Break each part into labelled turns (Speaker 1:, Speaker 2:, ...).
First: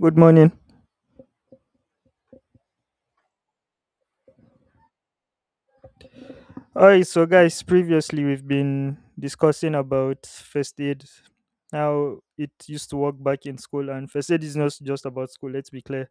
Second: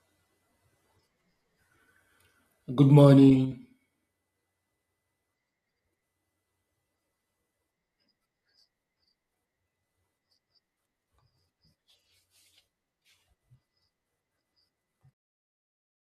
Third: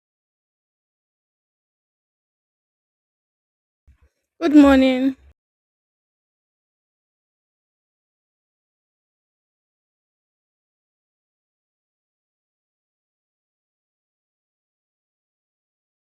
Speaker 1: Good morning.
Speaker 2: Good morning.
Speaker 3: Good morning.
Speaker 1: All right, so guys, previously we've been discussing about first aid, how it used to work back in school, and first aid is not just about school. Let's be clear,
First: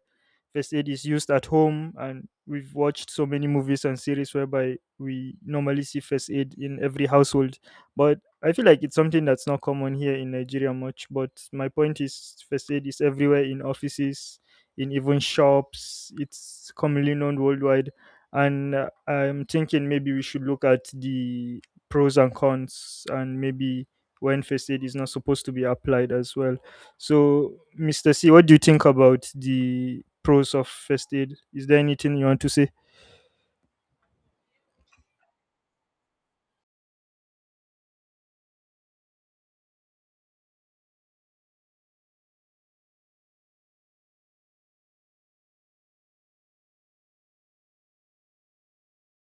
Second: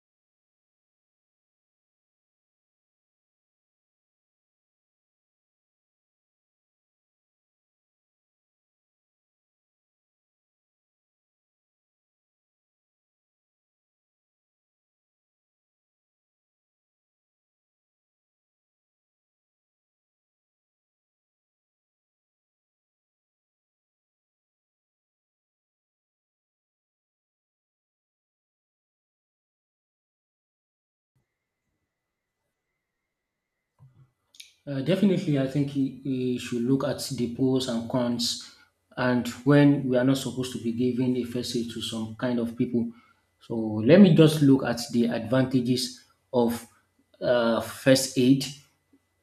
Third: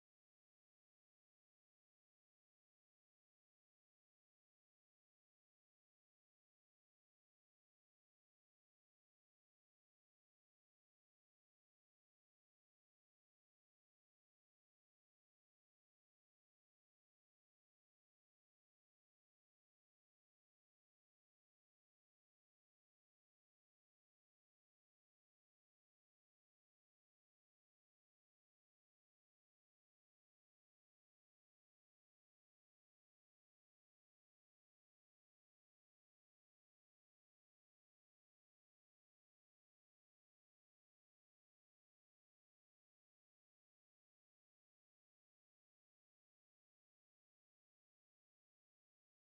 Speaker 1: first aid is used at home, and we've watched so many movies and series whereby we normally see first aid in every household. But I feel like it's something that's not common here in Nigeria much. But my point is, first aid is everywhere in offices, in even shops. It's commonly known worldwide and I'm thinking maybe we should look at the pros and cons, and maybe when first aid is not supposed to be applied as well. So Mr. C, what do you think about the pros of first aid? Is there anything you want to say?
Speaker 2: Definitely, I think he should look at the pros and cons, and when we are not supposed to be giving a first aid to some kind of people. So let me just look at the advantages of first aid.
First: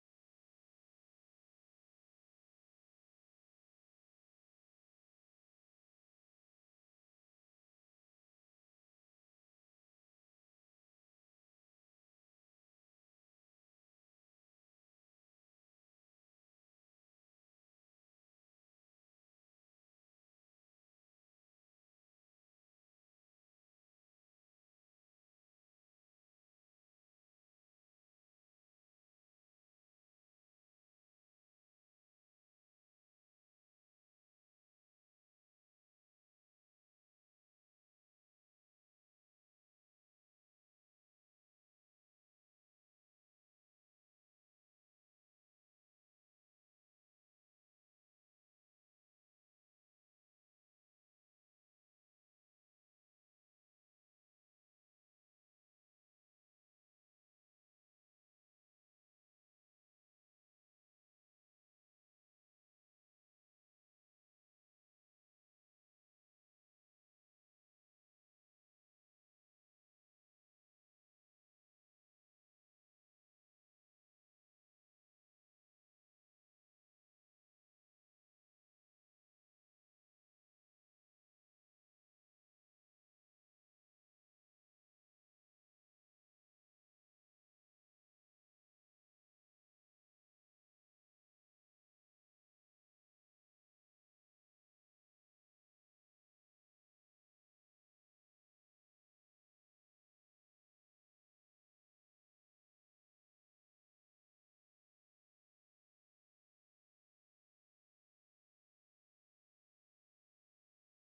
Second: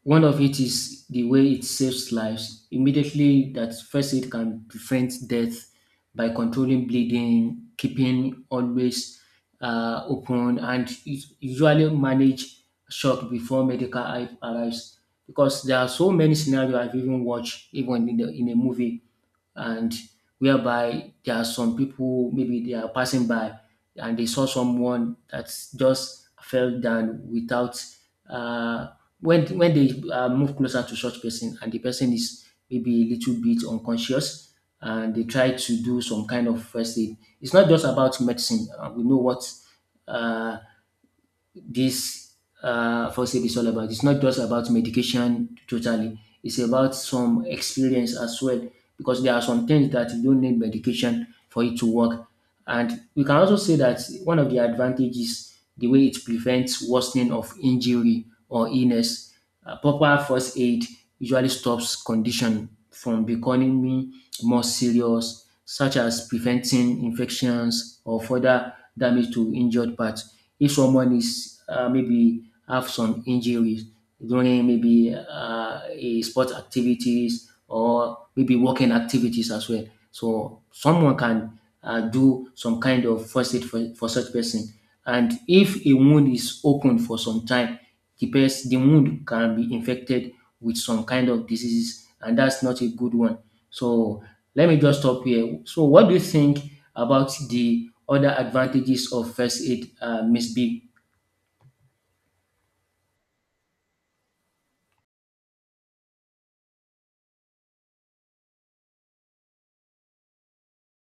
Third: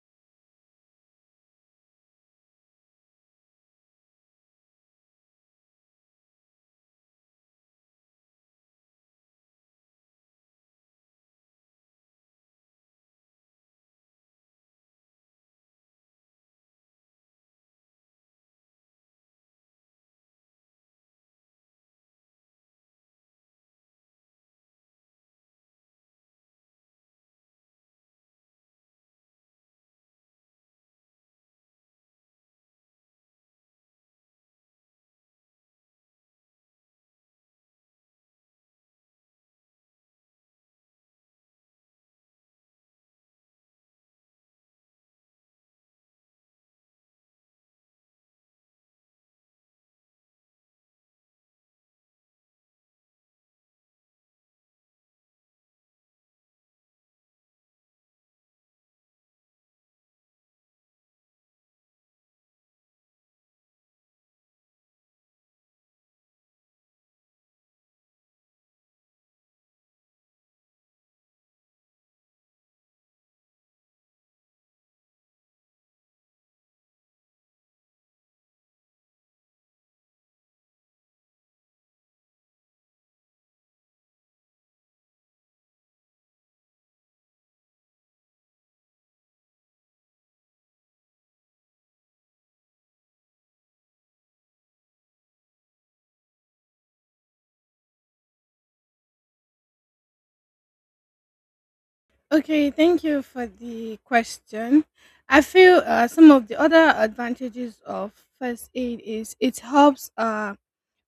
Speaker 2: One of it is the way it saves lives. Immediately, that first aid can prevent death by controlling bleeding, keeping always open, and it usually manage shock before medical help arrives because there are so many scenarios, I've even watched, even in a movie, and whereby there are some people maybe they are passing by and they saw someone that just fell down without uh, when they move closer to such person and the person is maybe a little bit unconscious and they try to do some kind of first aid. It's not just about medicine. We know what uh, this first aid is all about. It's not just about medication totally. It's about some experience as well because there are some things that you don't need medication for it to work. And we can also say that one of the advantages, the way it prevents worsening of injury or illness, proper first aid usually stops condition from becoming more serious, such as preventing infections or further damage to injured parts. If someone is maybe have some injuries during maybe a sport activities or maybe working activities as well. So someone can do some kind of first aid for such person. And if a wound is open for some time, the person, the wound can be infected with some kind of diseases, and that's not a good one. So let me just stop here. So what do you think about the other advantages of first aid, Miss B?
Speaker 3: Okay, thank you for the question. I feel some of the other advantages of first aid is it helps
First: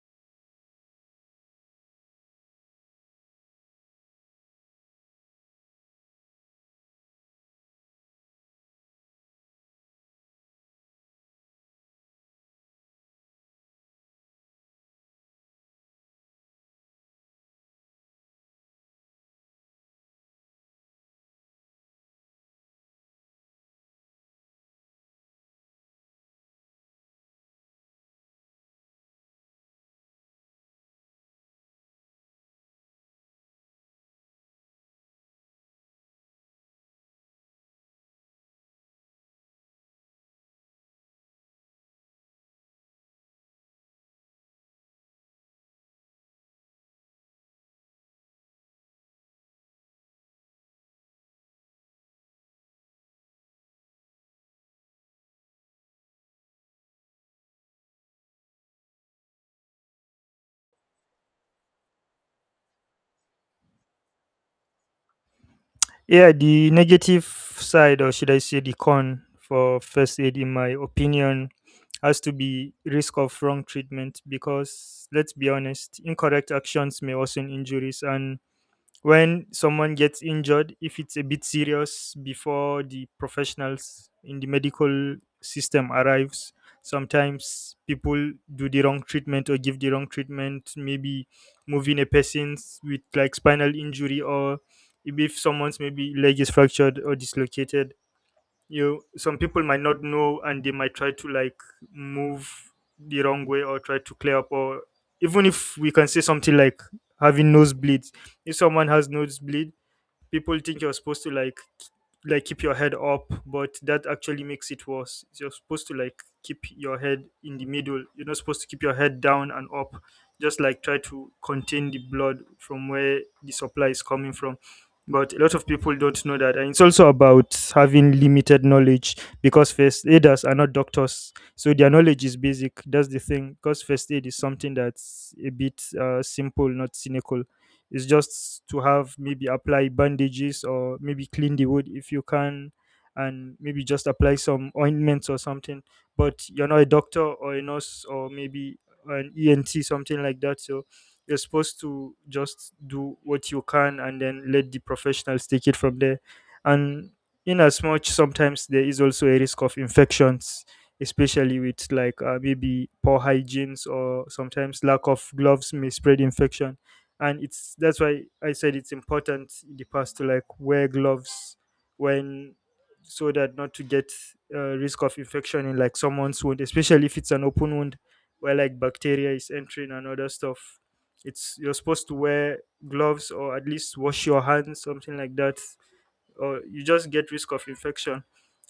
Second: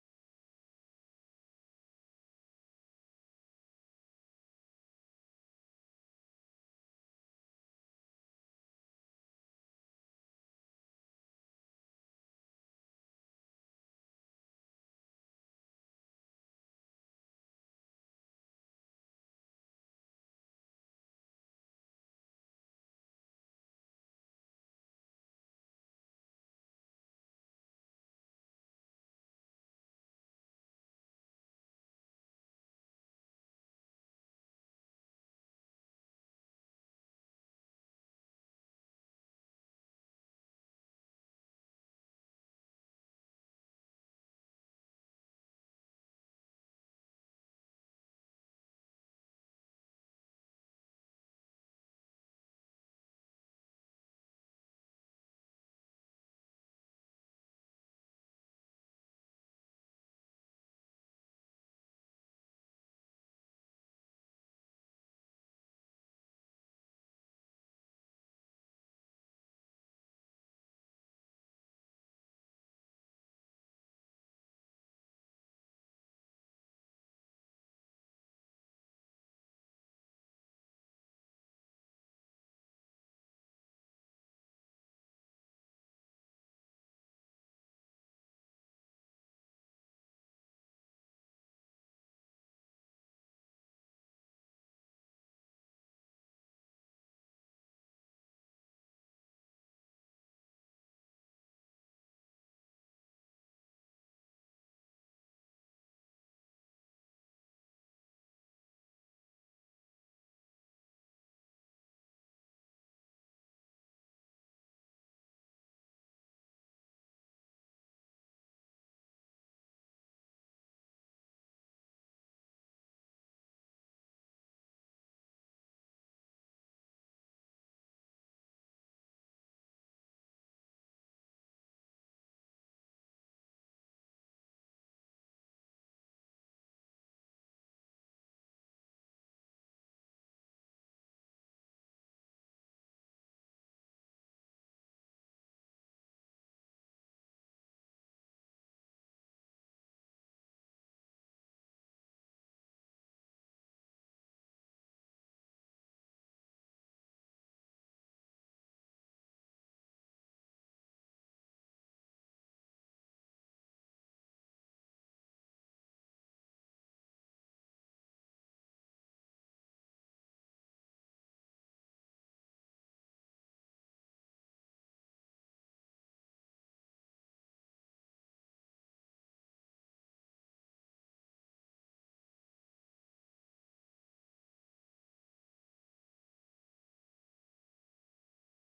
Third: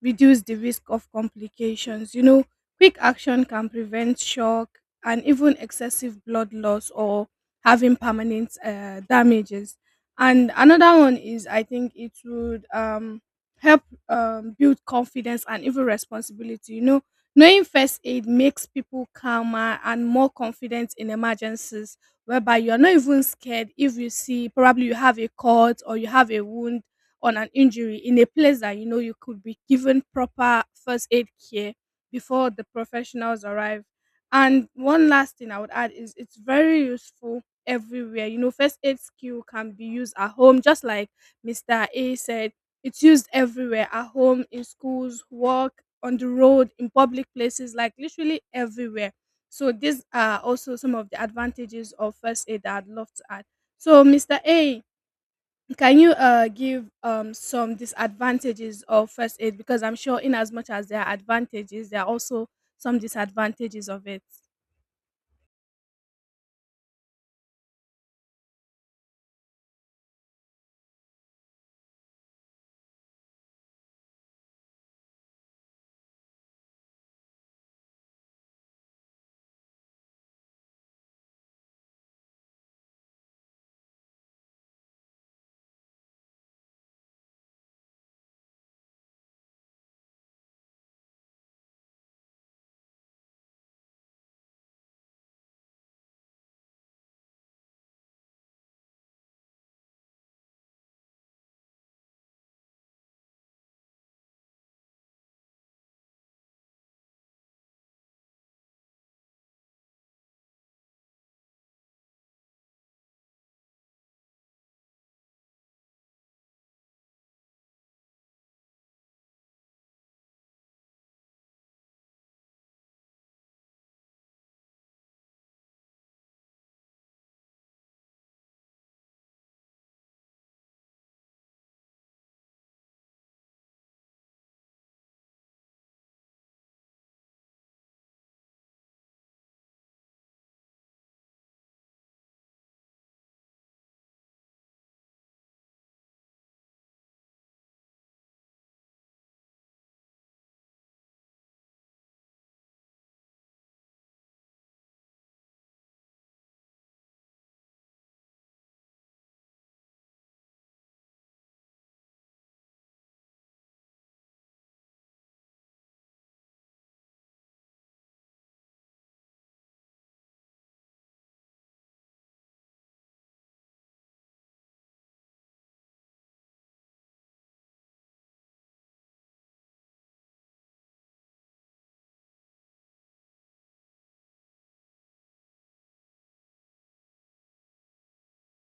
Speaker 3: reduce the risk of complications. You know, quick action can prevent shock and even excessive blood loss or having permanent damages. And another one is I think it would help build confidence and even responsibility. You know, knowing first aid makes people calmer and more confident in emergencies, whereby you're not even scared if you see probably you have a cut or you have a wound on an injury in a place that you know you could be given proper first aid care before the professionals arrive. And one last thing I would add is it's very useful everywhere. You know, first aid skill can be used at home, just like Mr. A said, it's used everywhere at home, in schools, work, on the road, in public places, like literally everywhere. So, these are also some of the advantages of first aid that I'd love to add. So, Mr. A, can you give some disadvantages of first aid? Because I'm sure, in as much as there are advantages, there are also some disadvantages of it.
Speaker 1: Yeah, the negative side, or should I say the con for first aid in my opinion, has to be risk of wrong treatment, because let's be honest, incorrect actions may worsen injuries. And when someone gets injured, if it's a bit serious, before the professionals in the medical system arrives, sometimes people do the wrong treatment or give the wrong treatment. Maybe moving a person with like spinal injury, or if someone's maybe leg is fractured or dislocated, you, some people might not know, and they might try to like move the wrong way or try to clear up. Or even if we can say something like having nosebleeds, if someone has nosebleeds, people think you're supposed to like k- like keep your head up, but that actually makes it worse. You're supposed to like keep your head in the middle. You're not supposed to keep your head down and up, just like try to contain the blood from where the supply is coming from. But a lot of people don't know that, and it's also about having limited knowledge, because first aiders are not doctors, so their knowledge is basic. That's the thing, because first aid is something that's a bit simple, not cynical. Is just to have, maybe apply bandages or maybe clean the wood if you can, and maybe just apply some ointments or something. But you're not a doctor or a nurse, or maybe an ent, something like that. So you're supposed to just do what you can, and then let the professionals take it from there. And in as much, sometimes there is also a risk of infections, especially with like maybe poor hygienes, or sometimes lack of gloves may spread infection. And it's that's why I said it's important in the past to like wear gloves, when, so that not to get risk of infection in like someone's wound, especially if it's an open wound where like bacteria is entering and other stuff. It's, you're supposed to wear gloves, or at least wash your hands, something like that, or you just get risk of infection.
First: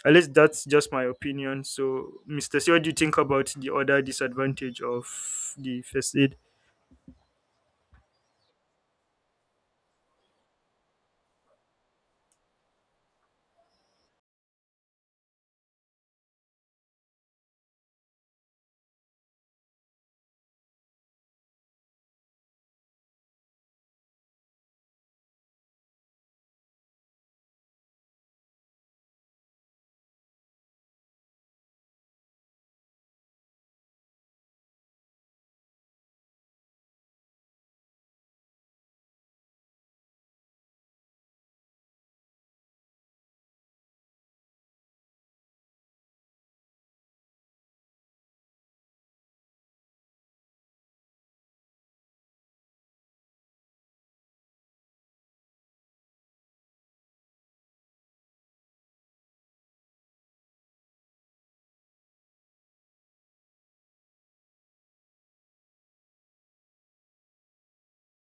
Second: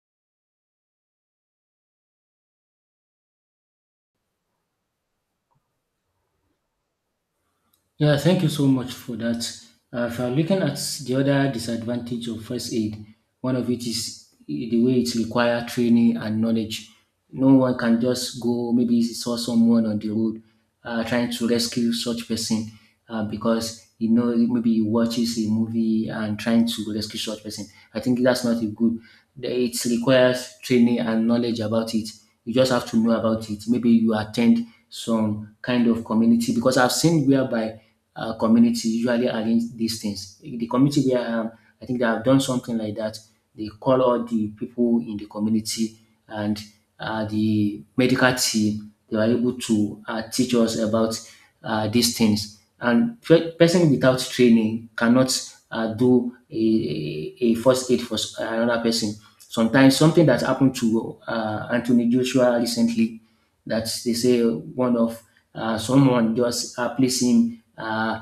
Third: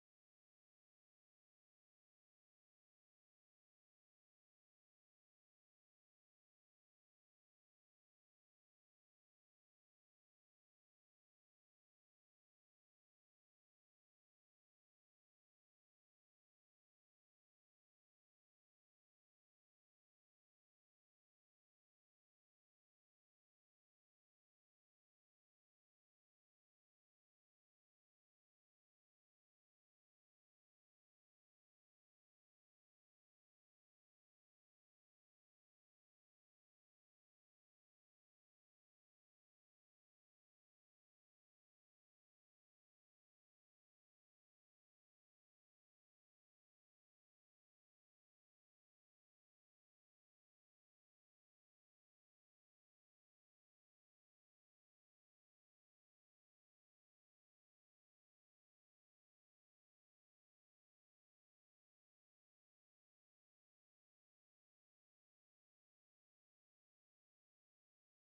Speaker 1: At least that's just my opinion. So Mr. C, what do you think about the other disadvantage of the first aid?
Speaker 2: Yeah, thank you so much for that. If I'm looking at the other disadvantage of first aid, one of it is the way it requires training and knowledge. No one can just go, maybe saw someone on the road trying to rescue such person because you know maybe he watches a movie and trying to rescue such person. I think that's not a good. It requires training and knowledge about it. You just have to know about it. Maybe you attend some kind of community because I've seen whereby community usually arrange these things. The community where I am, I think they have done something like that. They call all the people in the community and the medical team. They were able to teach us about these things. And person without training cannot do a first aid for another person. Sometimes something that happened to Anthony Joshua recently, that they say one of someone just placed him uh,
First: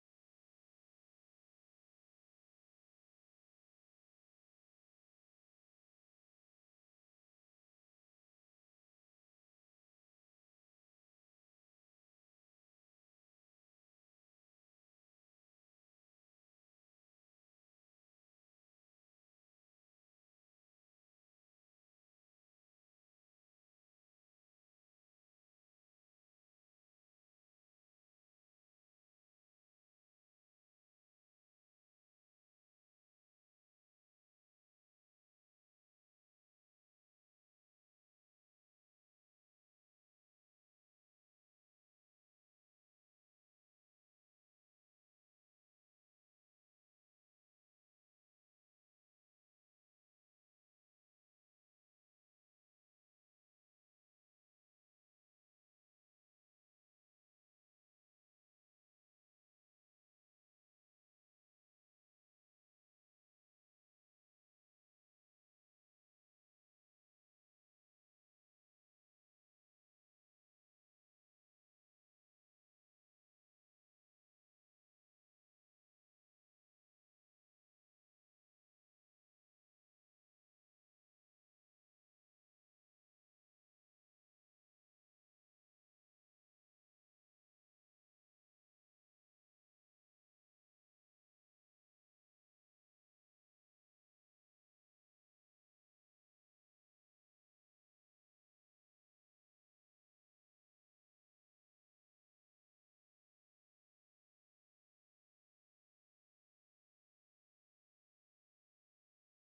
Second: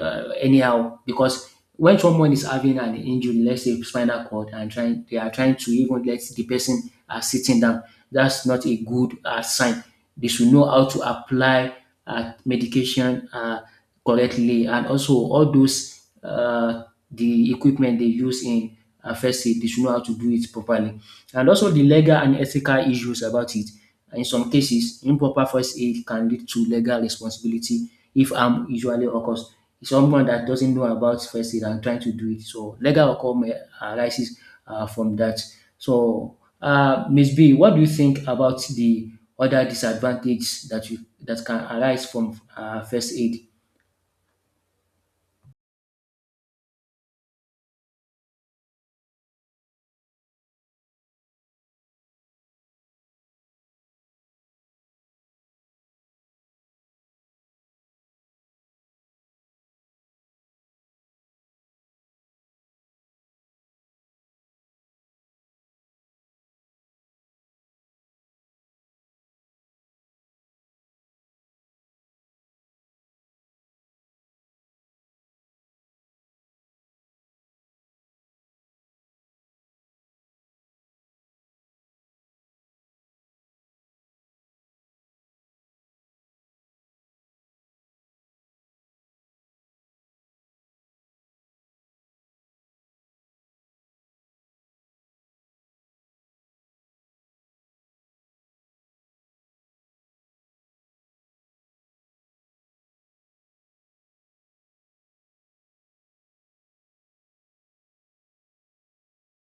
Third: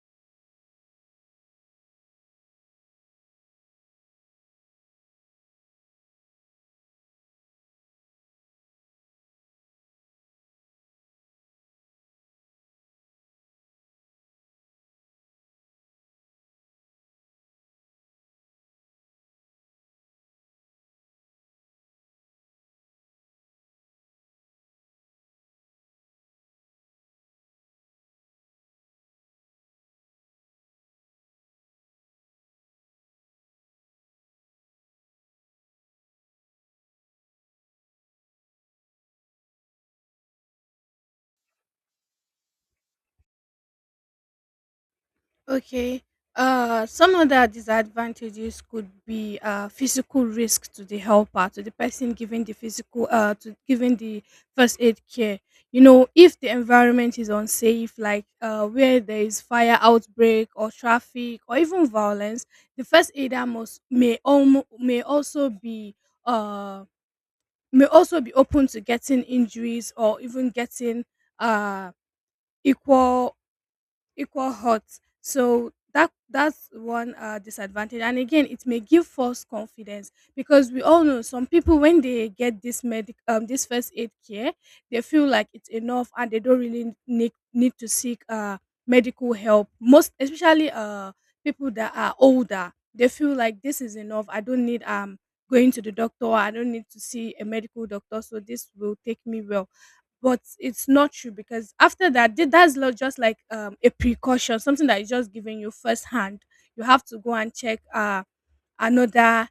Speaker 2: anyhow, because when someone is having an injury, let's say spinal cord, and trying to even let the person sitting down, that's not a good sign. They should know how to apply medication correctly, and also all those the equipment they use in first aid, they should know how to do it properly and also the legal and ethical issues about it. In some cases, improper first aid can lead to legal responsibility if harm usually occurs. It's someone that doesn't know about first aid and trying to do it, so legal outcome may arises from that. So, Ms. B, what do you think about the other disadvantages that can arise from first aid?
Speaker 3: Okay. Some other disadvantages could be physical risk to the helper, to the person giving the physical, to giving the first aid care. You know, if the environment is unsafe, like where there is fire outbreak or traffic or even violence, the first aider must may almo uh may also be open to getting injuries or even getting uh equal equal hot. So that's one disadvantage. And again, it may give false confidence because we all know some people when they get this medic this first aid care, they feel like it's enough and they don't really need to seek medical help. Most especially people that are older, they feel like this is enough. I don't need going to the doctor. I don't need to see a medical doctor. So this will take me well, but it's not true because after that just like a precaution, something that is just given you first hand, you have to go and check another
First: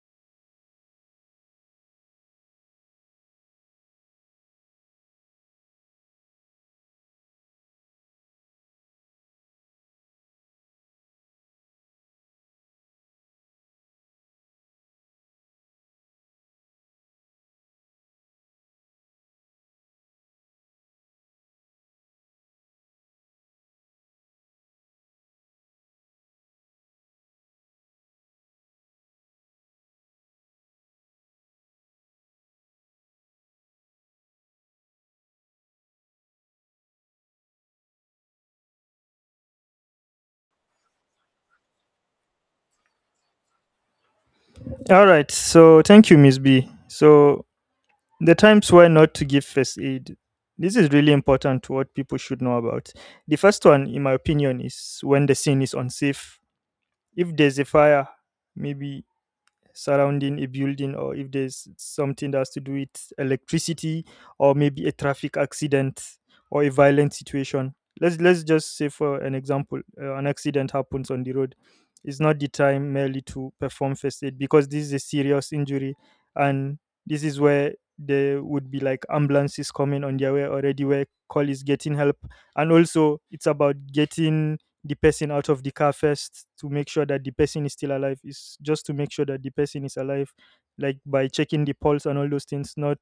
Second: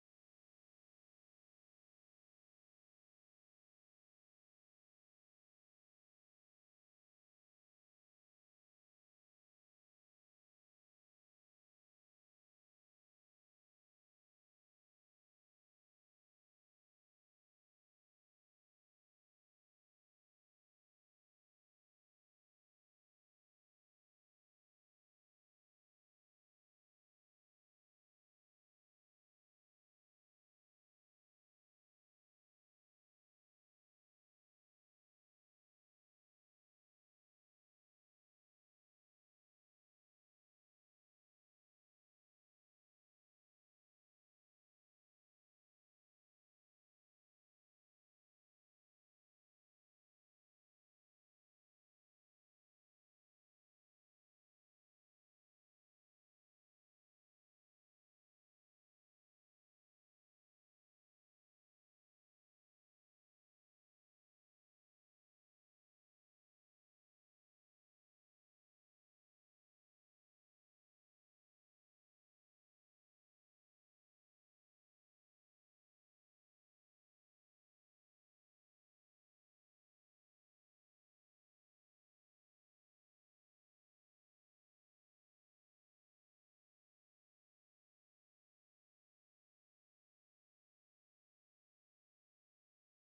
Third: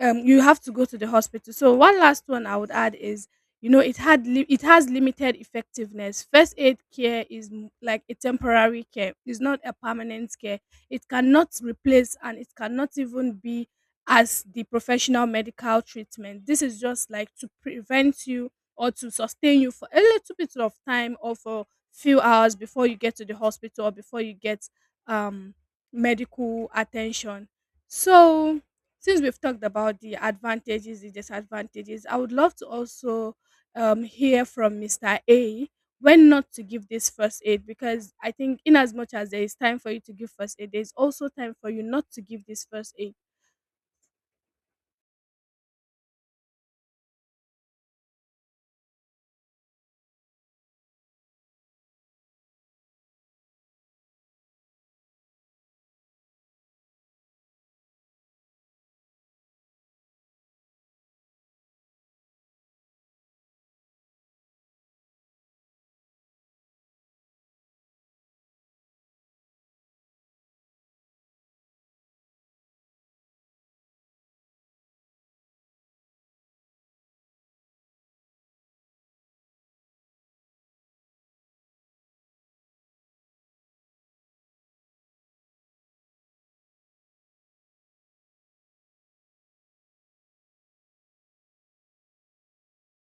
Speaker 3: you have to go to the hospital. So one last one I would add is, you know, it has limited effectiveness. First aid care is like a temporary care, it's not a permanent care. It cannot replace and it cannot even be as the professional medical treatment. This is just like to prevent you or to sustain you for a little bit of time or for few hours before you get to the hospital or before you get um medical attention. So since we've talked about the advantages, the disadvantages, I would love to also hear from Mr. A when not to give this first aid, because I think, in as much as there is time for you to give first aid, there's also time for you not to give this first aid.
Speaker 1: All right. So thank you, Miss B. So the times why not to give first aid. This is really important to what people should know about. The first one, in my opinion, is when the scene is unsafe. If there's a fire, maybe surrounding a building, or if there's something that has to do with electricity, or maybe a traffic accident, or a violent situation, let's just say for an example, an accident happens on the road. It's not the time merely to perform first aid, because this is a serious injury, and this is where there would be like ambulances coming on their way already, where call is getting help. And also it's about getting the person out of the car first, to make sure that the person is still alive, is just to make sure that the person is alive, like by checking the pulse and all those things. Not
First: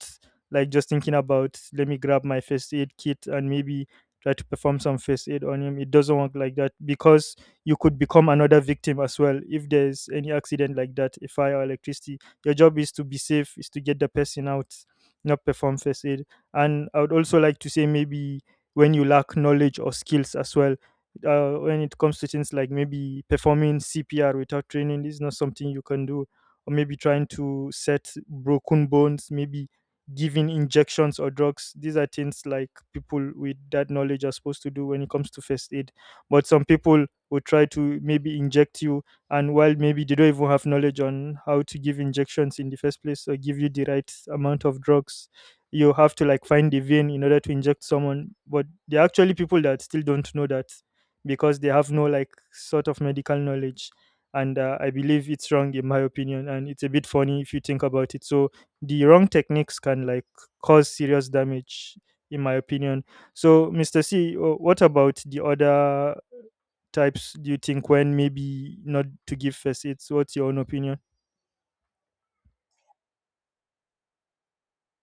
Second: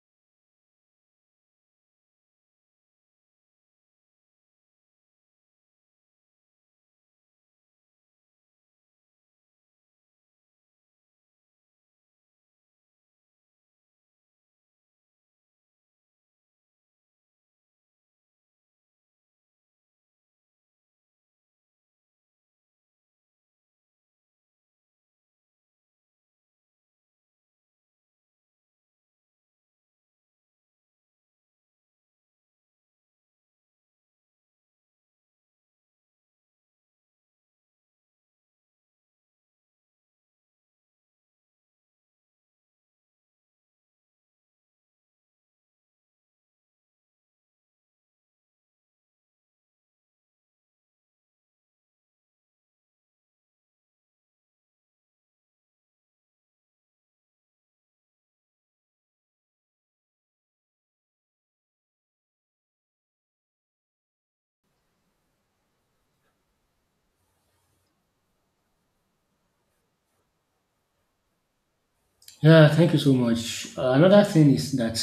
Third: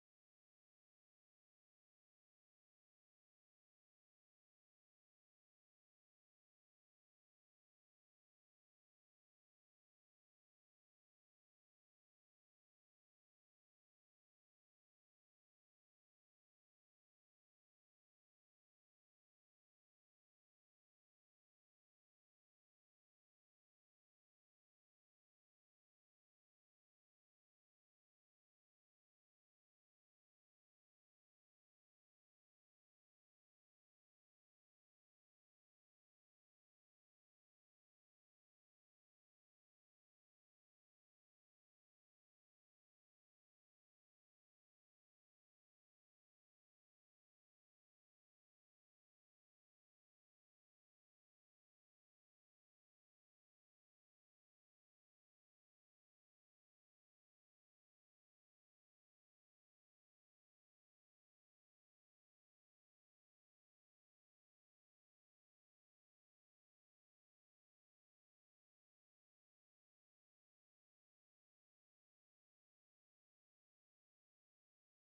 Speaker 1: like just thinking about, let me grab my first aid kit and maybe try to perform some first aid on him. It doesn't work like that, because you could become another victim as well if there's any accident like that, a fire or electricity. Your job is to be safe, is to get the person out, not perform first aid. And I would also like to say, maybe when you lack knowledge or skills as well, when it comes to things like maybe performing CPR without training, this is not something you can do, or maybe trying to set broken bones, maybe giving injections or drugs. These are things like people with that knowledge are supposed to do when it comes to first aid. But some people will try to maybe inject you, and while maybe they don't even have knowledge on how to give injections in the first place, or give you the right amount of drugs. You have to like find the vein in order to inject someone, but there are actually people that still don't know that, because they have no like sort of medical knowledge. And I believe it's wrong in my opinion, and it's a bit funny if you think about it. So the wrong techniques can like cause serious damage, in my opinion. So Mr. C, what about the other types, do you think, when maybe not to give first aids? What's your own opinion?
Speaker 2: Yeah, thank you so much. Another thing is that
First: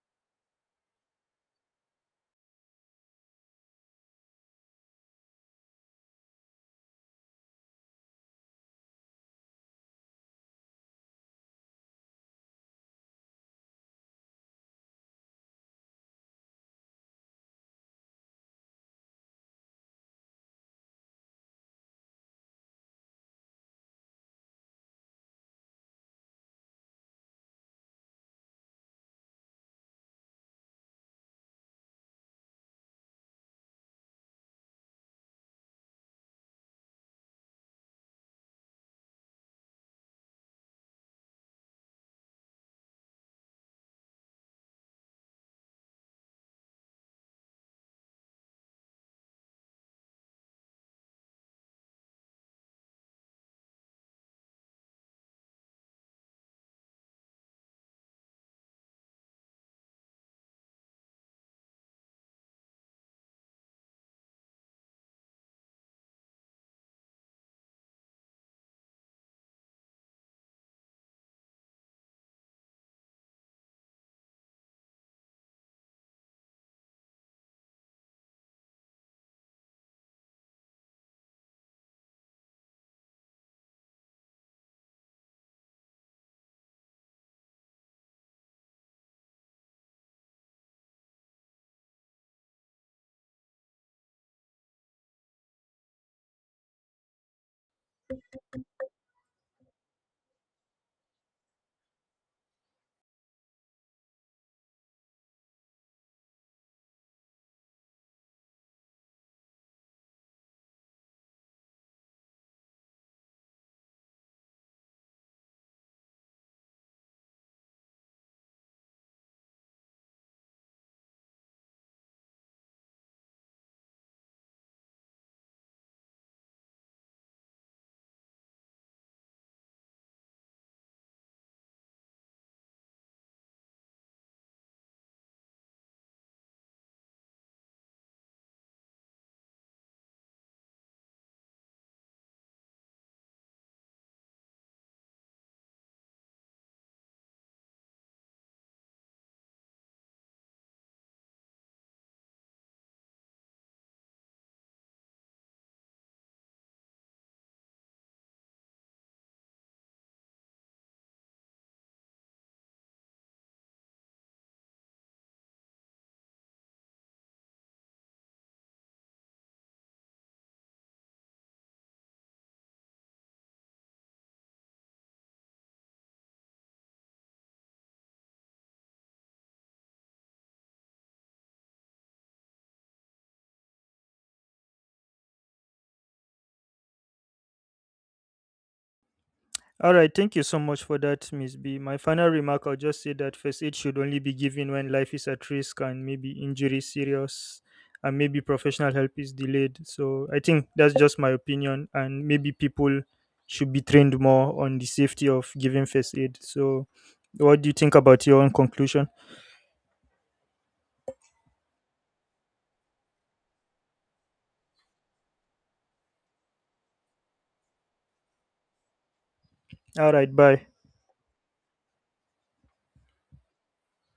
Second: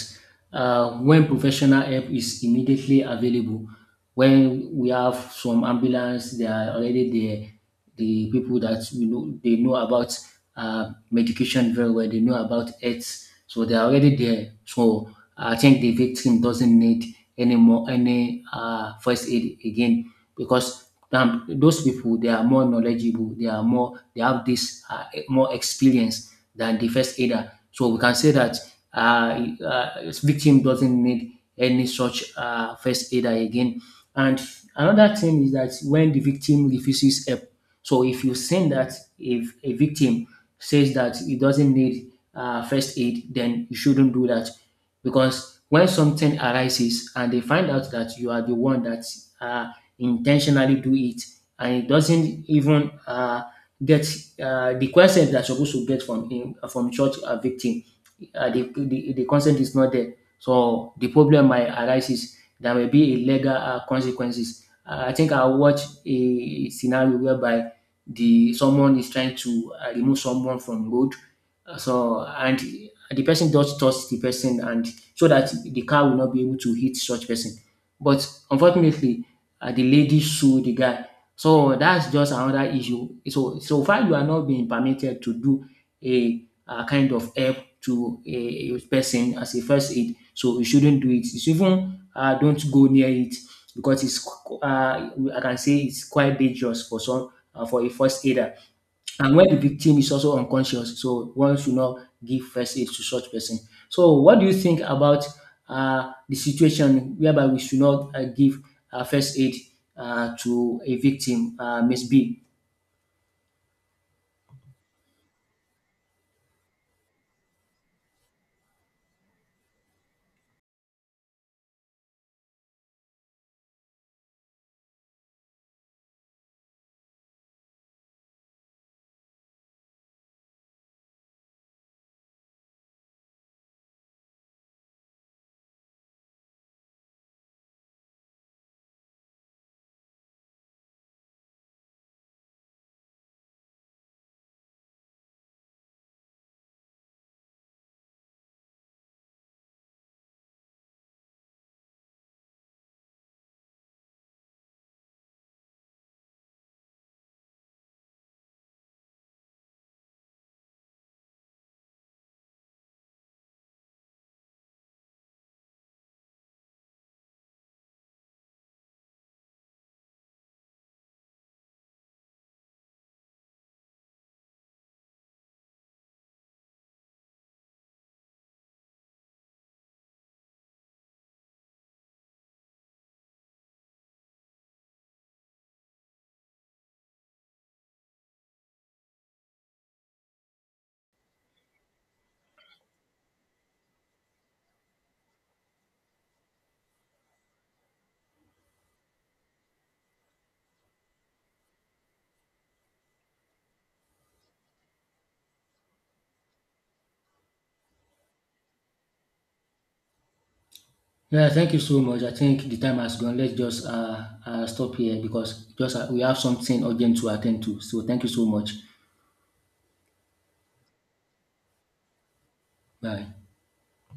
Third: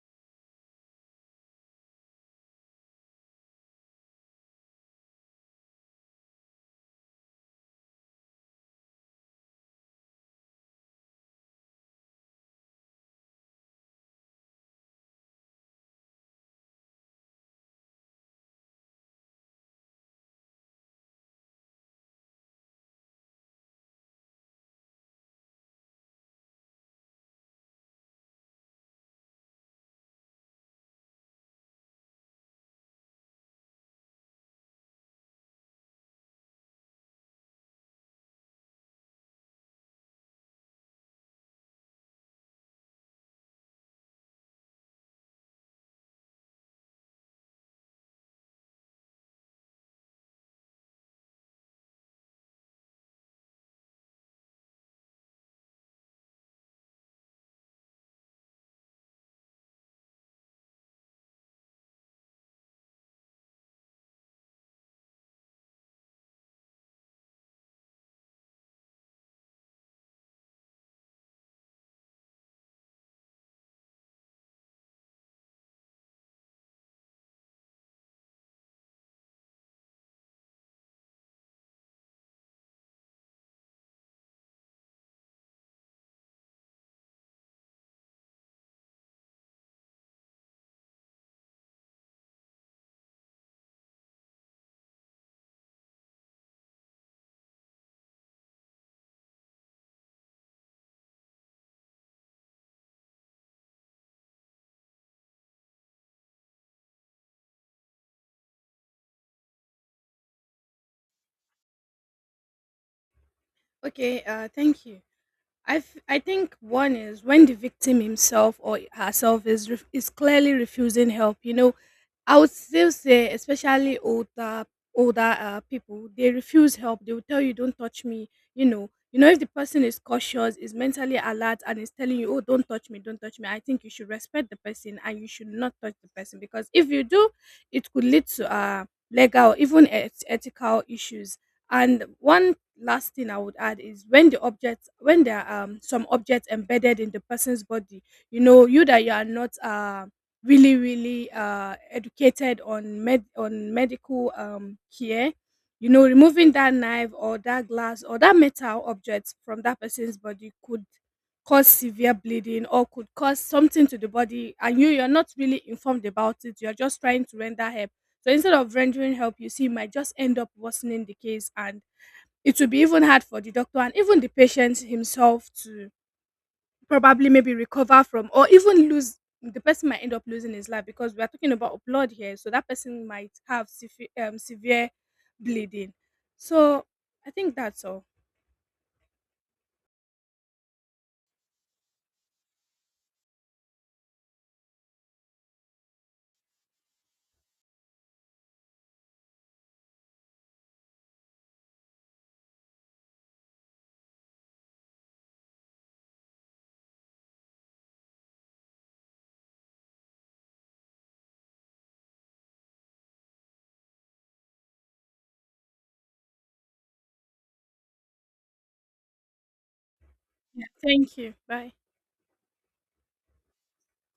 Speaker 2: when professional help is immediately available, when we have some ambulance, they are already there. The people that we know, they know about medication very well. They know about AIDS, so they are already there. So I think the victim doesn't need any more any first aid again because those people they are more knowledgeable. They are more. They have this more experience than the first aider. So we can say that victim doesn't need any such first aider again. And another thing is that when the victim refuses help, so if a victim says that he doesn't need first aid, then you shouldn't do that because when something arises and they find out that you are the one that uh, intentionally do it and it doesn't even get the questions they're supposed to get from him from church victims the consent is not there. So the problem might arise is there may be a legal consequences. I think I watched a scenario whereby the someone is trying to remove someone from road. So and the person does touch the person, and so that the car will not be able to hit such person. But unfortunately, the lady sued the guy. So that's just another issue. So so far you are not being permitted to do a kind of help to a person as a first aid. So you shouldn't do it. It's even don't go near it because I can say it's quite dangerous for some for a first aider. And when the victim is also unconscious, so one should not give first aid to such person. So what do you think about the situation whereby we should not give first aid to a victim, Miss B?
Speaker 3: Okay, thank you. I think one is when the victim himself or herself is is clearly refusing help. You know, I would still say, especially older people, they refuse help. They will tell you, "Don't touch me." You know, if the person is cautious, is mentally alert, and is telling you, "Oh, don't touch me," I think you should respect the person and you should not touch the person, because if you do, it could lead to legal, even ethical issues. And one last thing I would add is when the objects, when there are some objects embedded in the person's body. You know, you that you are not really really educated on medical care. You know, removing that knife or that glass or that metal object from that person's body could cause severe bleeding or could cause something to the body, and you, you're not really informed about it, you're just trying to render help. So instead of rendering help, you see, you might just end up worsening the case, and it will be even hard for the doctor and even the patient himself to probably maybe recover from, or even lose, the person might end up losing his life, because we are talking about blood here. So that person might have severe bleeding. So I think that's all.
Speaker 1: All right, thank you so much for that, Miss B. My final remark, I'll just say that first aid should only be given when life is at risk and maybe injury serious and maybe professional help is delayed. So I think that's just my opinion, and maybe people should be trained more on the safety of giving first aid. So what do you think about your own conclusion?
Speaker 2: Yeah, thank you so much. I think the time has gone. Let's just stop here because just we have something urgent to attend to. So thank you so much.
Speaker 1: All right,
Speaker 3: Yeah,
Speaker 1: bye.
Speaker 3: thank you, bye.
Speaker 2: Bye.